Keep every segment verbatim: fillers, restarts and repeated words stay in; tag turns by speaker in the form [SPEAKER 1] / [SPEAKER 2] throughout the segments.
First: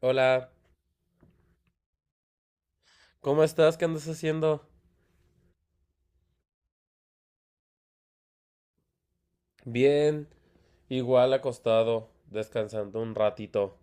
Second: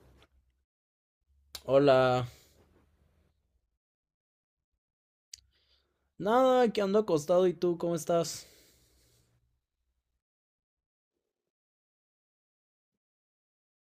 [SPEAKER 1] Hola,
[SPEAKER 2] Hola.
[SPEAKER 1] ¿cómo estás? ¿Qué andas haciendo?
[SPEAKER 2] Nada, que ando acostado y tú, ¿cómo estás?
[SPEAKER 1] Bien, igual acostado, descansando un ratito.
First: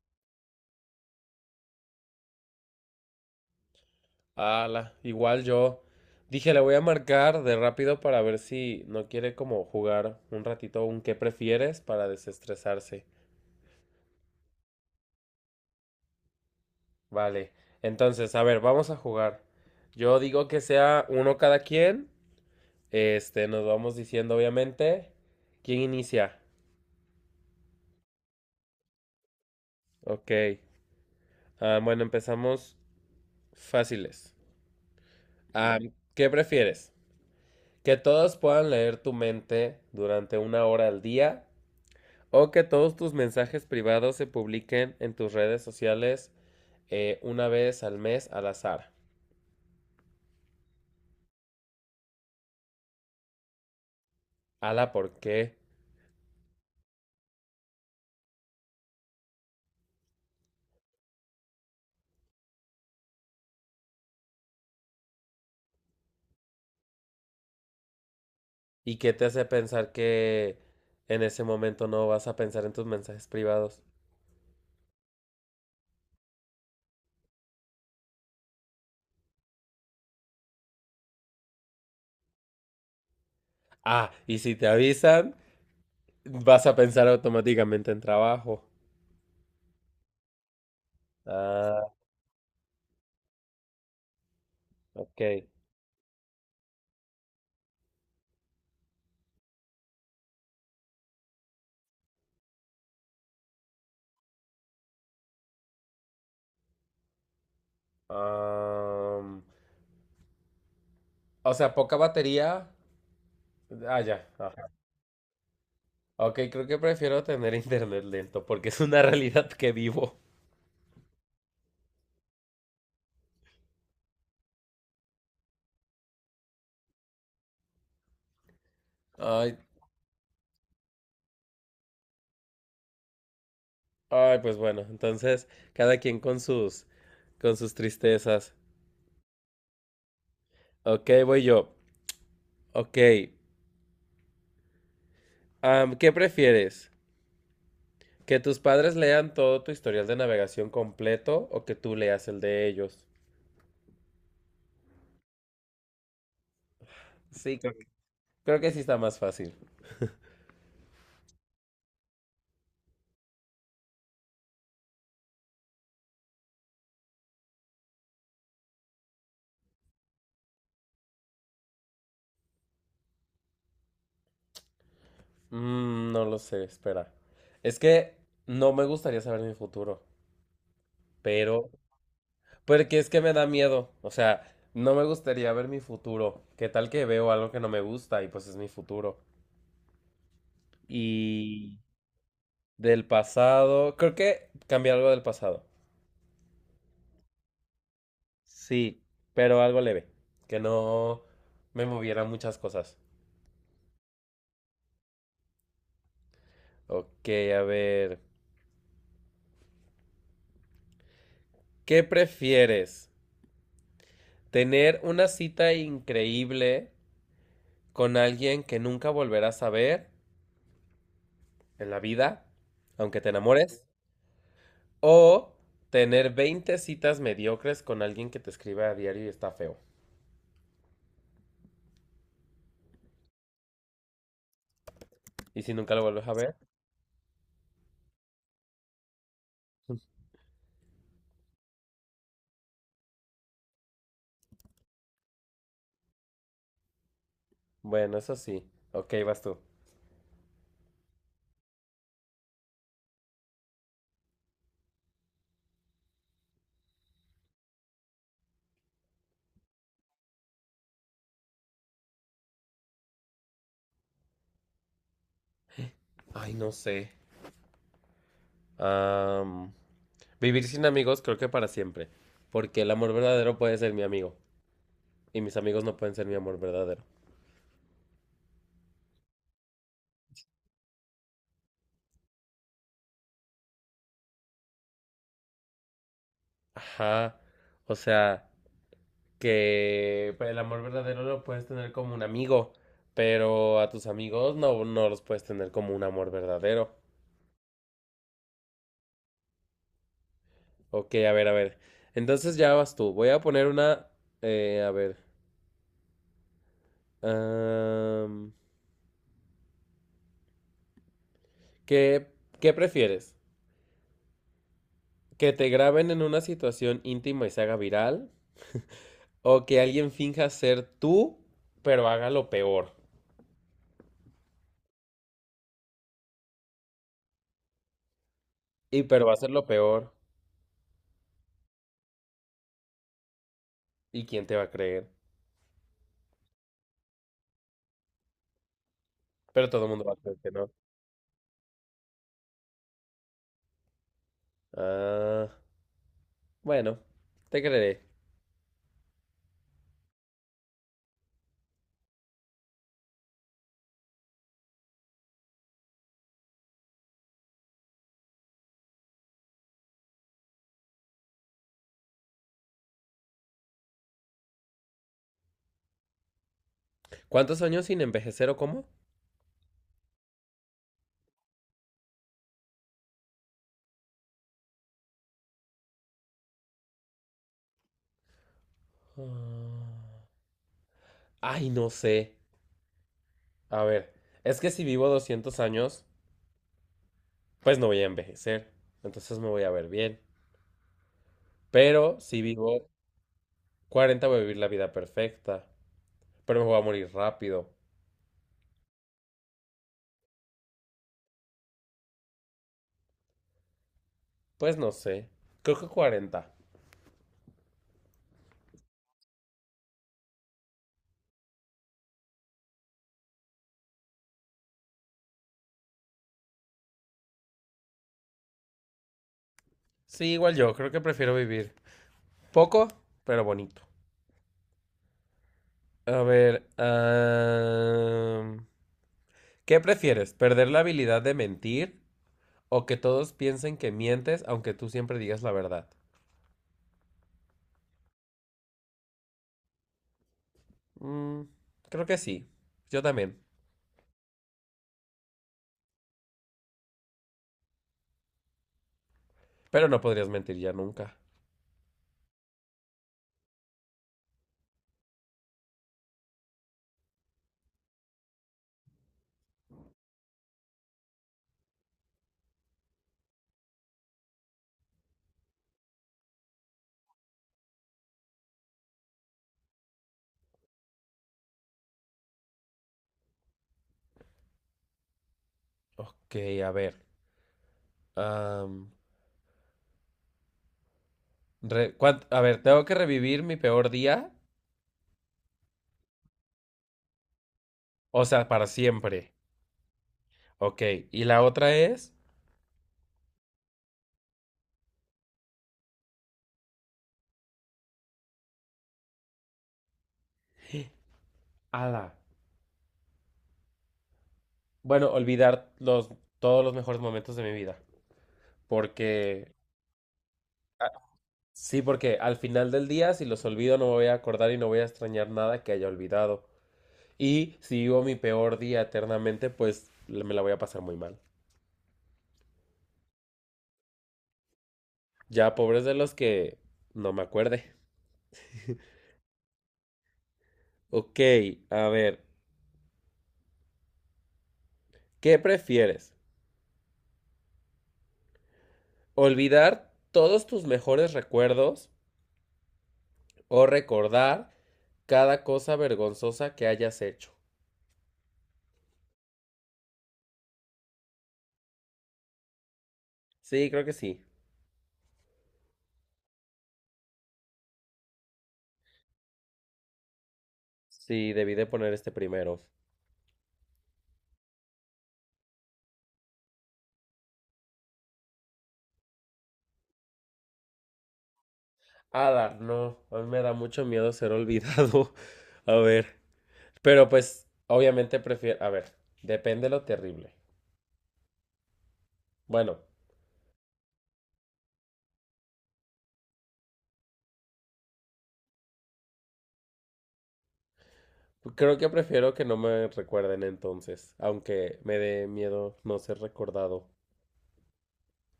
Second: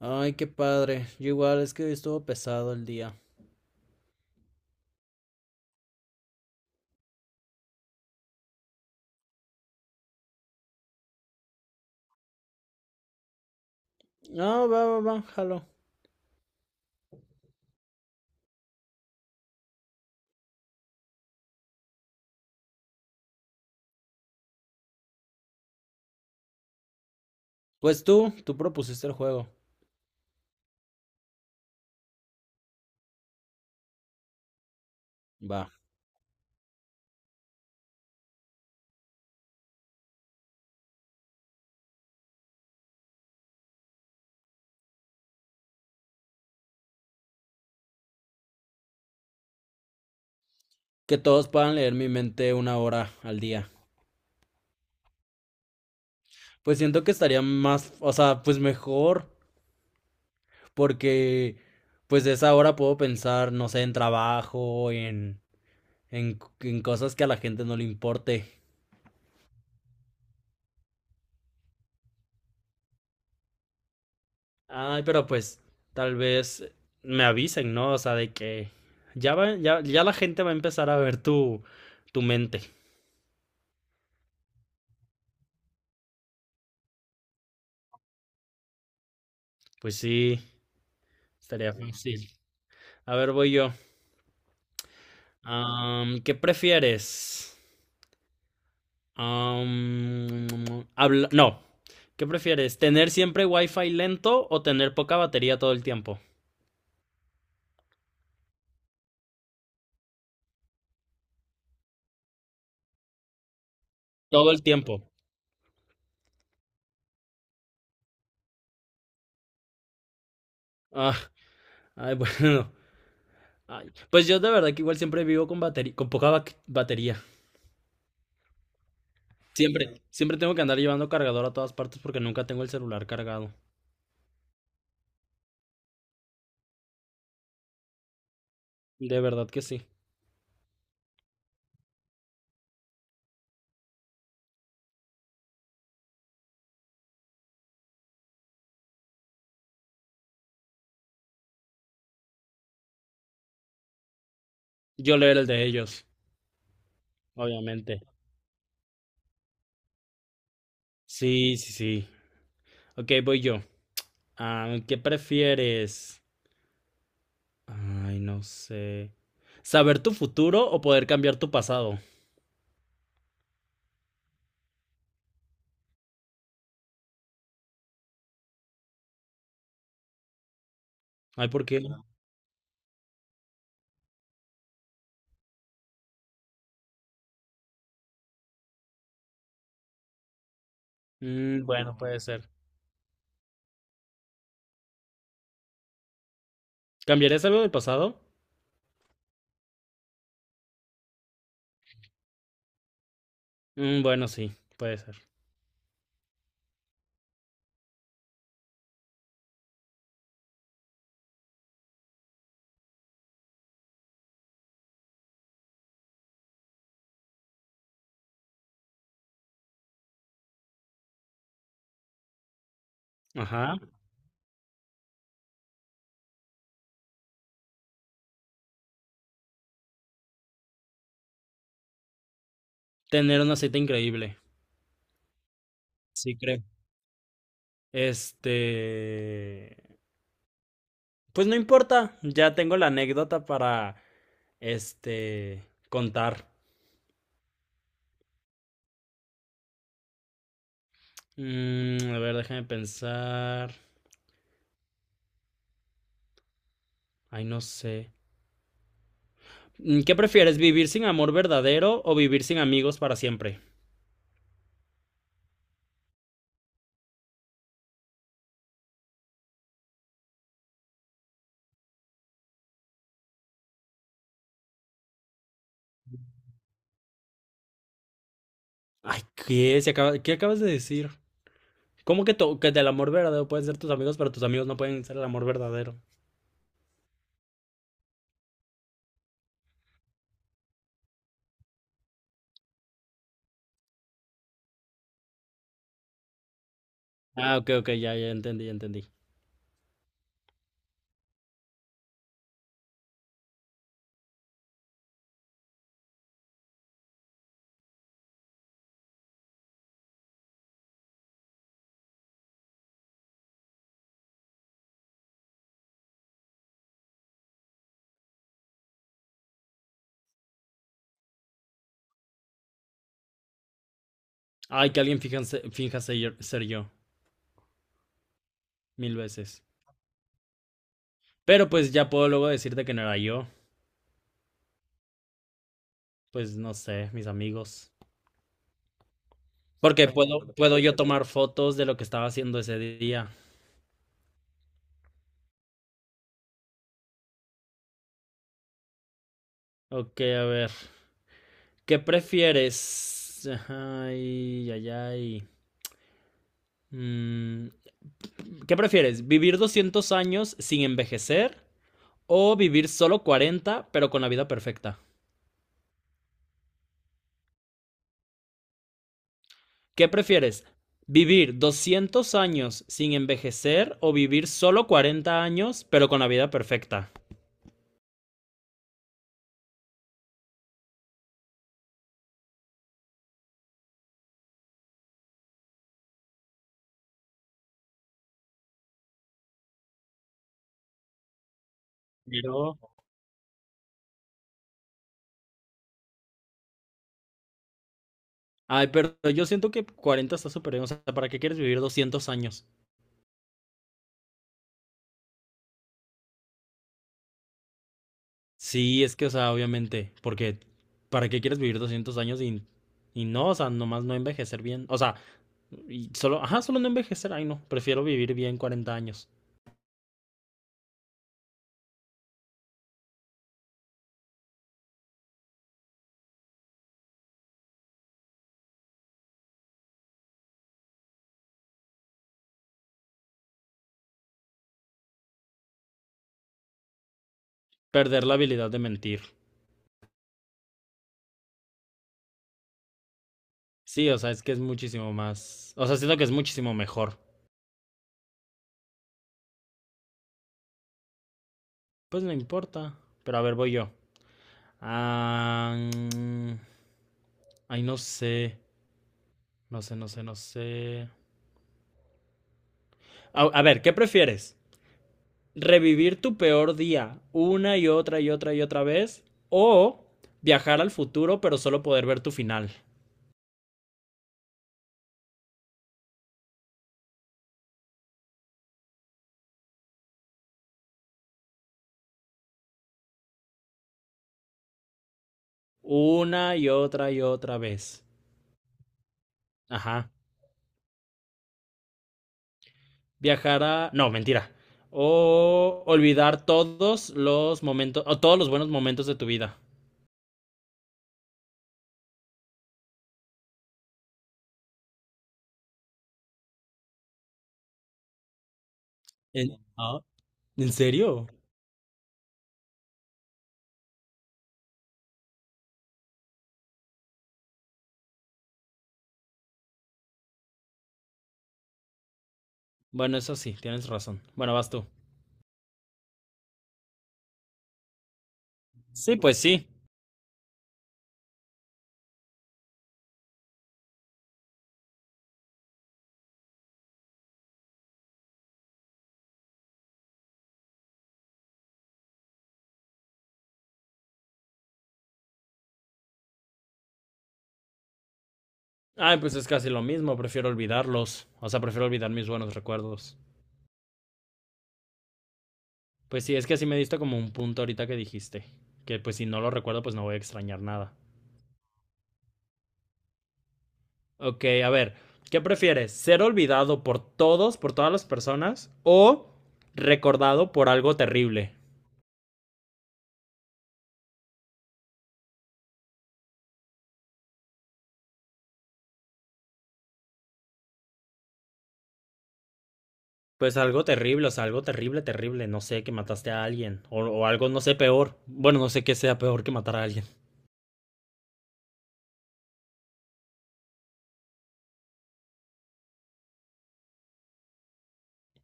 [SPEAKER 2] Ay, qué padre. Yo igual, es que hoy estuvo pesado el día.
[SPEAKER 1] Ala, igual yo. Dije, le voy a marcar de rápido para ver si no quiere como jugar un ratito un qué prefieres para desestresarse.
[SPEAKER 2] Ah, va, va, va, jalo.
[SPEAKER 1] Vale, entonces, a ver, vamos a jugar. Yo digo que sea uno cada quien. Este, nos vamos diciendo, obviamente. ¿Quién inicia?
[SPEAKER 2] Pues tú, tú propusiste el juego.
[SPEAKER 1] Ok. Ah, bueno, empezamos fáciles.
[SPEAKER 2] Va.
[SPEAKER 1] Ah, ¿qué prefieres? Que todos puedan leer tu mente durante una hora al día o que todos tus mensajes privados se publiquen en tus redes sociales eh, una vez al mes al azar.
[SPEAKER 2] Que todos puedan leer mi mente una hora al día.
[SPEAKER 1] Ala, ¿por qué?
[SPEAKER 2] Pues siento que estaría más, o sea, pues mejor, porque pues de esa hora puedo pensar, no sé, en trabajo, en, en, en cosas que a la gente no le importe.
[SPEAKER 1] ¿Y qué te hace pensar que en ese momento no vas a pensar en tus mensajes privados?
[SPEAKER 2] Ay, pero pues tal vez me avisen, ¿no? O sea, de que ya va, ya, ya la gente va a empezar a ver tu, tu mente.
[SPEAKER 1] Ah, y si te avisan, vas a pensar automáticamente en trabajo.
[SPEAKER 2] Pues sí, estaría
[SPEAKER 1] Ah,
[SPEAKER 2] fácil. A ver, voy yo.
[SPEAKER 1] ok.
[SPEAKER 2] Am, ¿qué prefieres? Am, habla- no. ¿Qué prefieres? ¿Tener siempre wifi lento o tener poca batería todo el tiempo?
[SPEAKER 1] Am, o sea, poca batería. Ah, ya.
[SPEAKER 2] Todo
[SPEAKER 1] Ah.
[SPEAKER 2] el tiempo.
[SPEAKER 1] Ok, creo que prefiero tener internet lento porque es una realidad que vivo.
[SPEAKER 2] Ah, ay, bueno. Ay, pues yo de verdad que igual siempre vivo con batería, con poca ba- batería.
[SPEAKER 1] Ay,
[SPEAKER 2] Siempre, siempre tengo que andar llevando cargador a todas partes porque nunca tengo el celular cargado.
[SPEAKER 1] ay, pues bueno, entonces cada quien con sus con sus tristezas.
[SPEAKER 2] De verdad que sí.
[SPEAKER 1] Ok, voy yo. Ok, am, ¿qué prefieres? ¿Que tus padres lean todo tu historial de navegación completo o que tú leas el de ellos?
[SPEAKER 2] Yo leer el de ellos,
[SPEAKER 1] Sí, creo que,
[SPEAKER 2] obviamente.
[SPEAKER 1] creo que sí está más fácil.
[SPEAKER 2] Sí, sí, sí. Ok, voy yo. Ah, ¿qué prefieres? Ay, no sé. ¿Saber tu futuro o poder cambiar tu pasado?
[SPEAKER 1] Mm, no lo sé, espera. Es que no me gustaría saber mi futuro,
[SPEAKER 2] Ay, ¿por
[SPEAKER 1] pero
[SPEAKER 2] qué?
[SPEAKER 1] porque es que me da miedo. O sea, no me gustaría ver mi futuro. ¿Qué tal que veo algo que no me gusta? Y pues es mi futuro.
[SPEAKER 2] Mm,
[SPEAKER 1] Y
[SPEAKER 2] bueno, puede ser.
[SPEAKER 1] del pasado, creo que cambié algo del pasado.
[SPEAKER 2] ¿Cambiarías algo del pasado?
[SPEAKER 1] Sí, pero algo leve, que no me moviera muchas cosas.
[SPEAKER 2] Mm, bueno, sí, puede ser.
[SPEAKER 1] Ok, a ver. ¿Qué prefieres? ¿Tener una cita increíble con alguien que nunca volverás a ver en la vida, aunque te
[SPEAKER 2] Ajá.
[SPEAKER 1] enamores? O tener veinte citas mediocres con alguien que te escribe a diario y está feo.
[SPEAKER 2] Tener una cita increíble.
[SPEAKER 1] Y si nunca lo vuelves a
[SPEAKER 2] Sí,
[SPEAKER 1] ver,
[SPEAKER 2] creo. Este. Pues no importa, ya tengo la anécdota para, este, contar.
[SPEAKER 1] bueno, eso sí. Ok, vas tú.
[SPEAKER 2] Mm, a ver, déjame pensar. Ay, no sé. Mm, ¿qué prefieres, vivir sin amor verdadero o vivir sin amigos para siempre?
[SPEAKER 1] Ay, no sé. Am, Vivir sin amigos creo que para siempre. Porque el amor verdadero puede ser mi amigo. Y mis amigos no pueden ser mi amor verdadero.
[SPEAKER 2] Ay, ¿qué? Se acaba- ¿Qué acabas de decir? ¿Cómo que, to- que del amor verdadero pueden ser tus amigos, pero tus amigos no pueden ser el amor verdadero?
[SPEAKER 1] Ajá. O sea, que pues, el amor verdadero lo puedes tener como un amigo. Pero a tus amigos no, no los puedes tener como un amor verdadero.
[SPEAKER 2] Ah, ok, ok, ya, ya entendí, ya entendí.
[SPEAKER 1] Ok, a ver, a ver. Entonces ya vas tú. Voy a poner una... eh, a ver. am, ¿qué, qué prefieres? ¿Que te graben en una situación íntima y se haga viral? ¿O que alguien finja ser tú, pero haga lo peor?
[SPEAKER 2] Ay, que alguien finja, se- finja ser, ser yo,
[SPEAKER 1] Y
[SPEAKER 2] mil
[SPEAKER 1] pero va a ser
[SPEAKER 2] veces.
[SPEAKER 1] lo peor.
[SPEAKER 2] Pero pues ya puedo luego decirte que no era yo.
[SPEAKER 1] ¿Y quién te va a creer?
[SPEAKER 2] Pues no sé, mis amigos.
[SPEAKER 1] Pero todo el mundo
[SPEAKER 2] Porque
[SPEAKER 1] va a creer
[SPEAKER 2] puedo,
[SPEAKER 1] que no.
[SPEAKER 2] puedo yo tomar fotos de lo que estaba haciendo ese día.
[SPEAKER 1] Ah, bueno, te creeré.
[SPEAKER 2] Ok, a ver. ¿Qué prefieres? Ay, ay, ay. Mm, ¿qué prefieres? ¿Vivir doscientos años sin envejecer o vivir solo cuarenta pero con la vida perfecta?
[SPEAKER 1] ¿Cuántos años sin envejecer o cómo?
[SPEAKER 2] ¿Qué prefieres? ¿Vivir doscientos años sin envejecer o vivir solo cuarenta años pero con la vida perfecta?
[SPEAKER 1] Ah, ay, no sé. A ver, es que si vivo doscientos años... pues no voy a envejecer, entonces me voy a ver bien. Pero si
[SPEAKER 2] Pero.
[SPEAKER 1] vivo cuarenta voy a vivir la vida perfecta, pero me voy a morir rápido.
[SPEAKER 2] Ay, pero yo siento que cuarenta está súper bien. O sea, ¿para qué quieres vivir doscientos años?
[SPEAKER 1] Pues no sé, creo que cuarenta.
[SPEAKER 2] Sí, es que, o sea, obviamente, porque ¿para qué quieres vivir doscientos años y, y no, o sea, nomás no envejecer bien? O sea, y solo, ajá, solo no envejecer, ay no, prefiero vivir bien cuarenta años,
[SPEAKER 1] Sí, igual yo, creo que prefiero vivir poco, pero bonito. A ver, am, ¿qué prefieres? ¿Perder la habilidad de mentir o que todos piensen que mientes aunque tú siempre digas la verdad?
[SPEAKER 2] perder la habilidad de mentir.
[SPEAKER 1] Mm, Creo que sí, yo también,
[SPEAKER 2] Sí, o sea, es que es muchísimo más, o sea, siento que es muchísimo mejor.
[SPEAKER 1] pero no podrías mentir ya nunca.
[SPEAKER 2] Pues no importa, pero a ver, voy yo. Ah, mm, ay, no sé, no sé, no sé, no sé. A, a ver, ¿qué prefieres? Revivir tu peor día una y otra y otra y otra vez o viajar al futuro pero solo poder ver tu final
[SPEAKER 1] Ok, a ver. am, Re- cuan- a ver, tengo que revivir mi peor día.
[SPEAKER 2] una y otra y otra vez.
[SPEAKER 1] O sea, para siempre.
[SPEAKER 2] Ajá.
[SPEAKER 1] Ok. Y la otra es.
[SPEAKER 2] Viajar a. No, mentira. O olvidar todos los momentos o todos los buenos momentos de tu vida.
[SPEAKER 1] Ala. Bueno, olvidar los, todos los mejores momentos de mi vida.
[SPEAKER 2] ¿En,
[SPEAKER 1] Porque
[SPEAKER 2] ah, ¿en
[SPEAKER 1] ah,
[SPEAKER 2] serio?
[SPEAKER 1] sí, porque al final del día, si los olvido, no me voy a acordar y no voy a extrañar nada que haya olvidado. Y si vivo mi peor día eternamente, pues l- me la voy a pasar muy mal.
[SPEAKER 2] Bueno, eso sí, tienes razón. Bueno, vas tú.
[SPEAKER 1] Ya, pobres de los que no me acuerde.
[SPEAKER 2] Sí, pues sí.
[SPEAKER 1] Ok, a ver. ¿Qué prefieres? ¿Olvidar todos tus mejores recuerdos o recordar cada cosa vergonzosa que hayas hecho?
[SPEAKER 2] Ay, pues es casi lo mismo, prefiero olvidarlos. O sea, prefiero olvidar mis buenos recuerdos.
[SPEAKER 1] Sí, creo que sí.
[SPEAKER 2] Pues sí, es que así me diste como un punto ahorita que dijiste. Que pues si no lo recuerdo, pues no voy a extrañar nada.
[SPEAKER 1] Sí, debí de poner este primero.
[SPEAKER 2] Ok, a ver, ¿qué prefieres? ¿Ser olvidado por todos, por todas las personas? ¿O recordado por algo terrible?
[SPEAKER 1] Ada, no, a mí me da mucho miedo ser olvidado. A ver, pero pues obviamente prefiero, a ver, depende lo terrible. Bueno,
[SPEAKER 2] Pues algo terrible, o sea, algo terrible, terrible. No sé, que mataste a alguien. O, o algo, no sé, peor. Bueno, no sé qué sea peor que matar a alguien.
[SPEAKER 1] creo que prefiero que no me recuerden entonces, aunque me dé miedo no ser recordado.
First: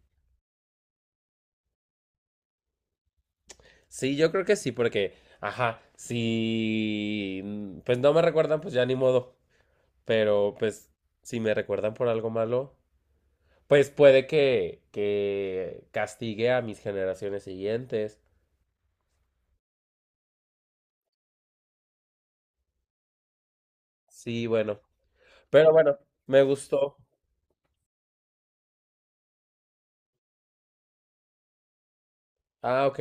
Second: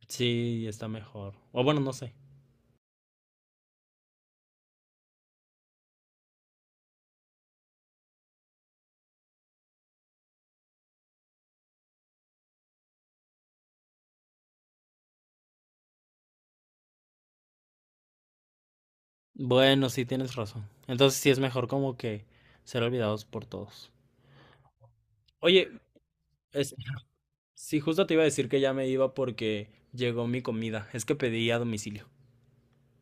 [SPEAKER 2] Sí, está mejor. O bueno, no sé.
[SPEAKER 1] Sí, yo creo que sí, porque, ajá, si pues no me recuerdan, pues ya ni modo. Pero pues si me recuerdan por algo malo, pues puede que, que castigue a mis generaciones siguientes.
[SPEAKER 2] Bueno, sí, tienes razón. Entonces sí es mejor como que ser olvidados por todos.
[SPEAKER 1] Sí, bueno.
[SPEAKER 2] Oye,
[SPEAKER 1] Pero bueno, me
[SPEAKER 2] es-
[SPEAKER 1] gustó.
[SPEAKER 2] Sí, justo te iba a decir que ya me iba porque llegó mi comida. Es que pedí a domicilio.
[SPEAKER 1] Ah, ok.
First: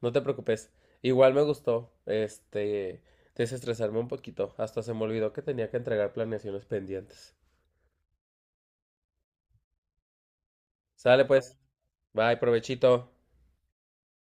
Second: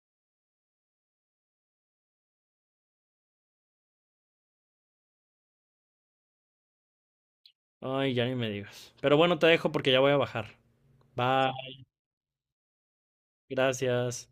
[SPEAKER 1] No te preocupes. Igual me gustó, este, desestresarme un poquito. Hasta se me olvidó que tenía que entregar planeaciones pendientes.
[SPEAKER 2] Ay, ya ni me digas. Pero bueno, te dejo porque ya voy a bajar.
[SPEAKER 1] Sale
[SPEAKER 2] Bye,
[SPEAKER 1] pues. Bye, provechito.
[SPEAKER 2] gracias.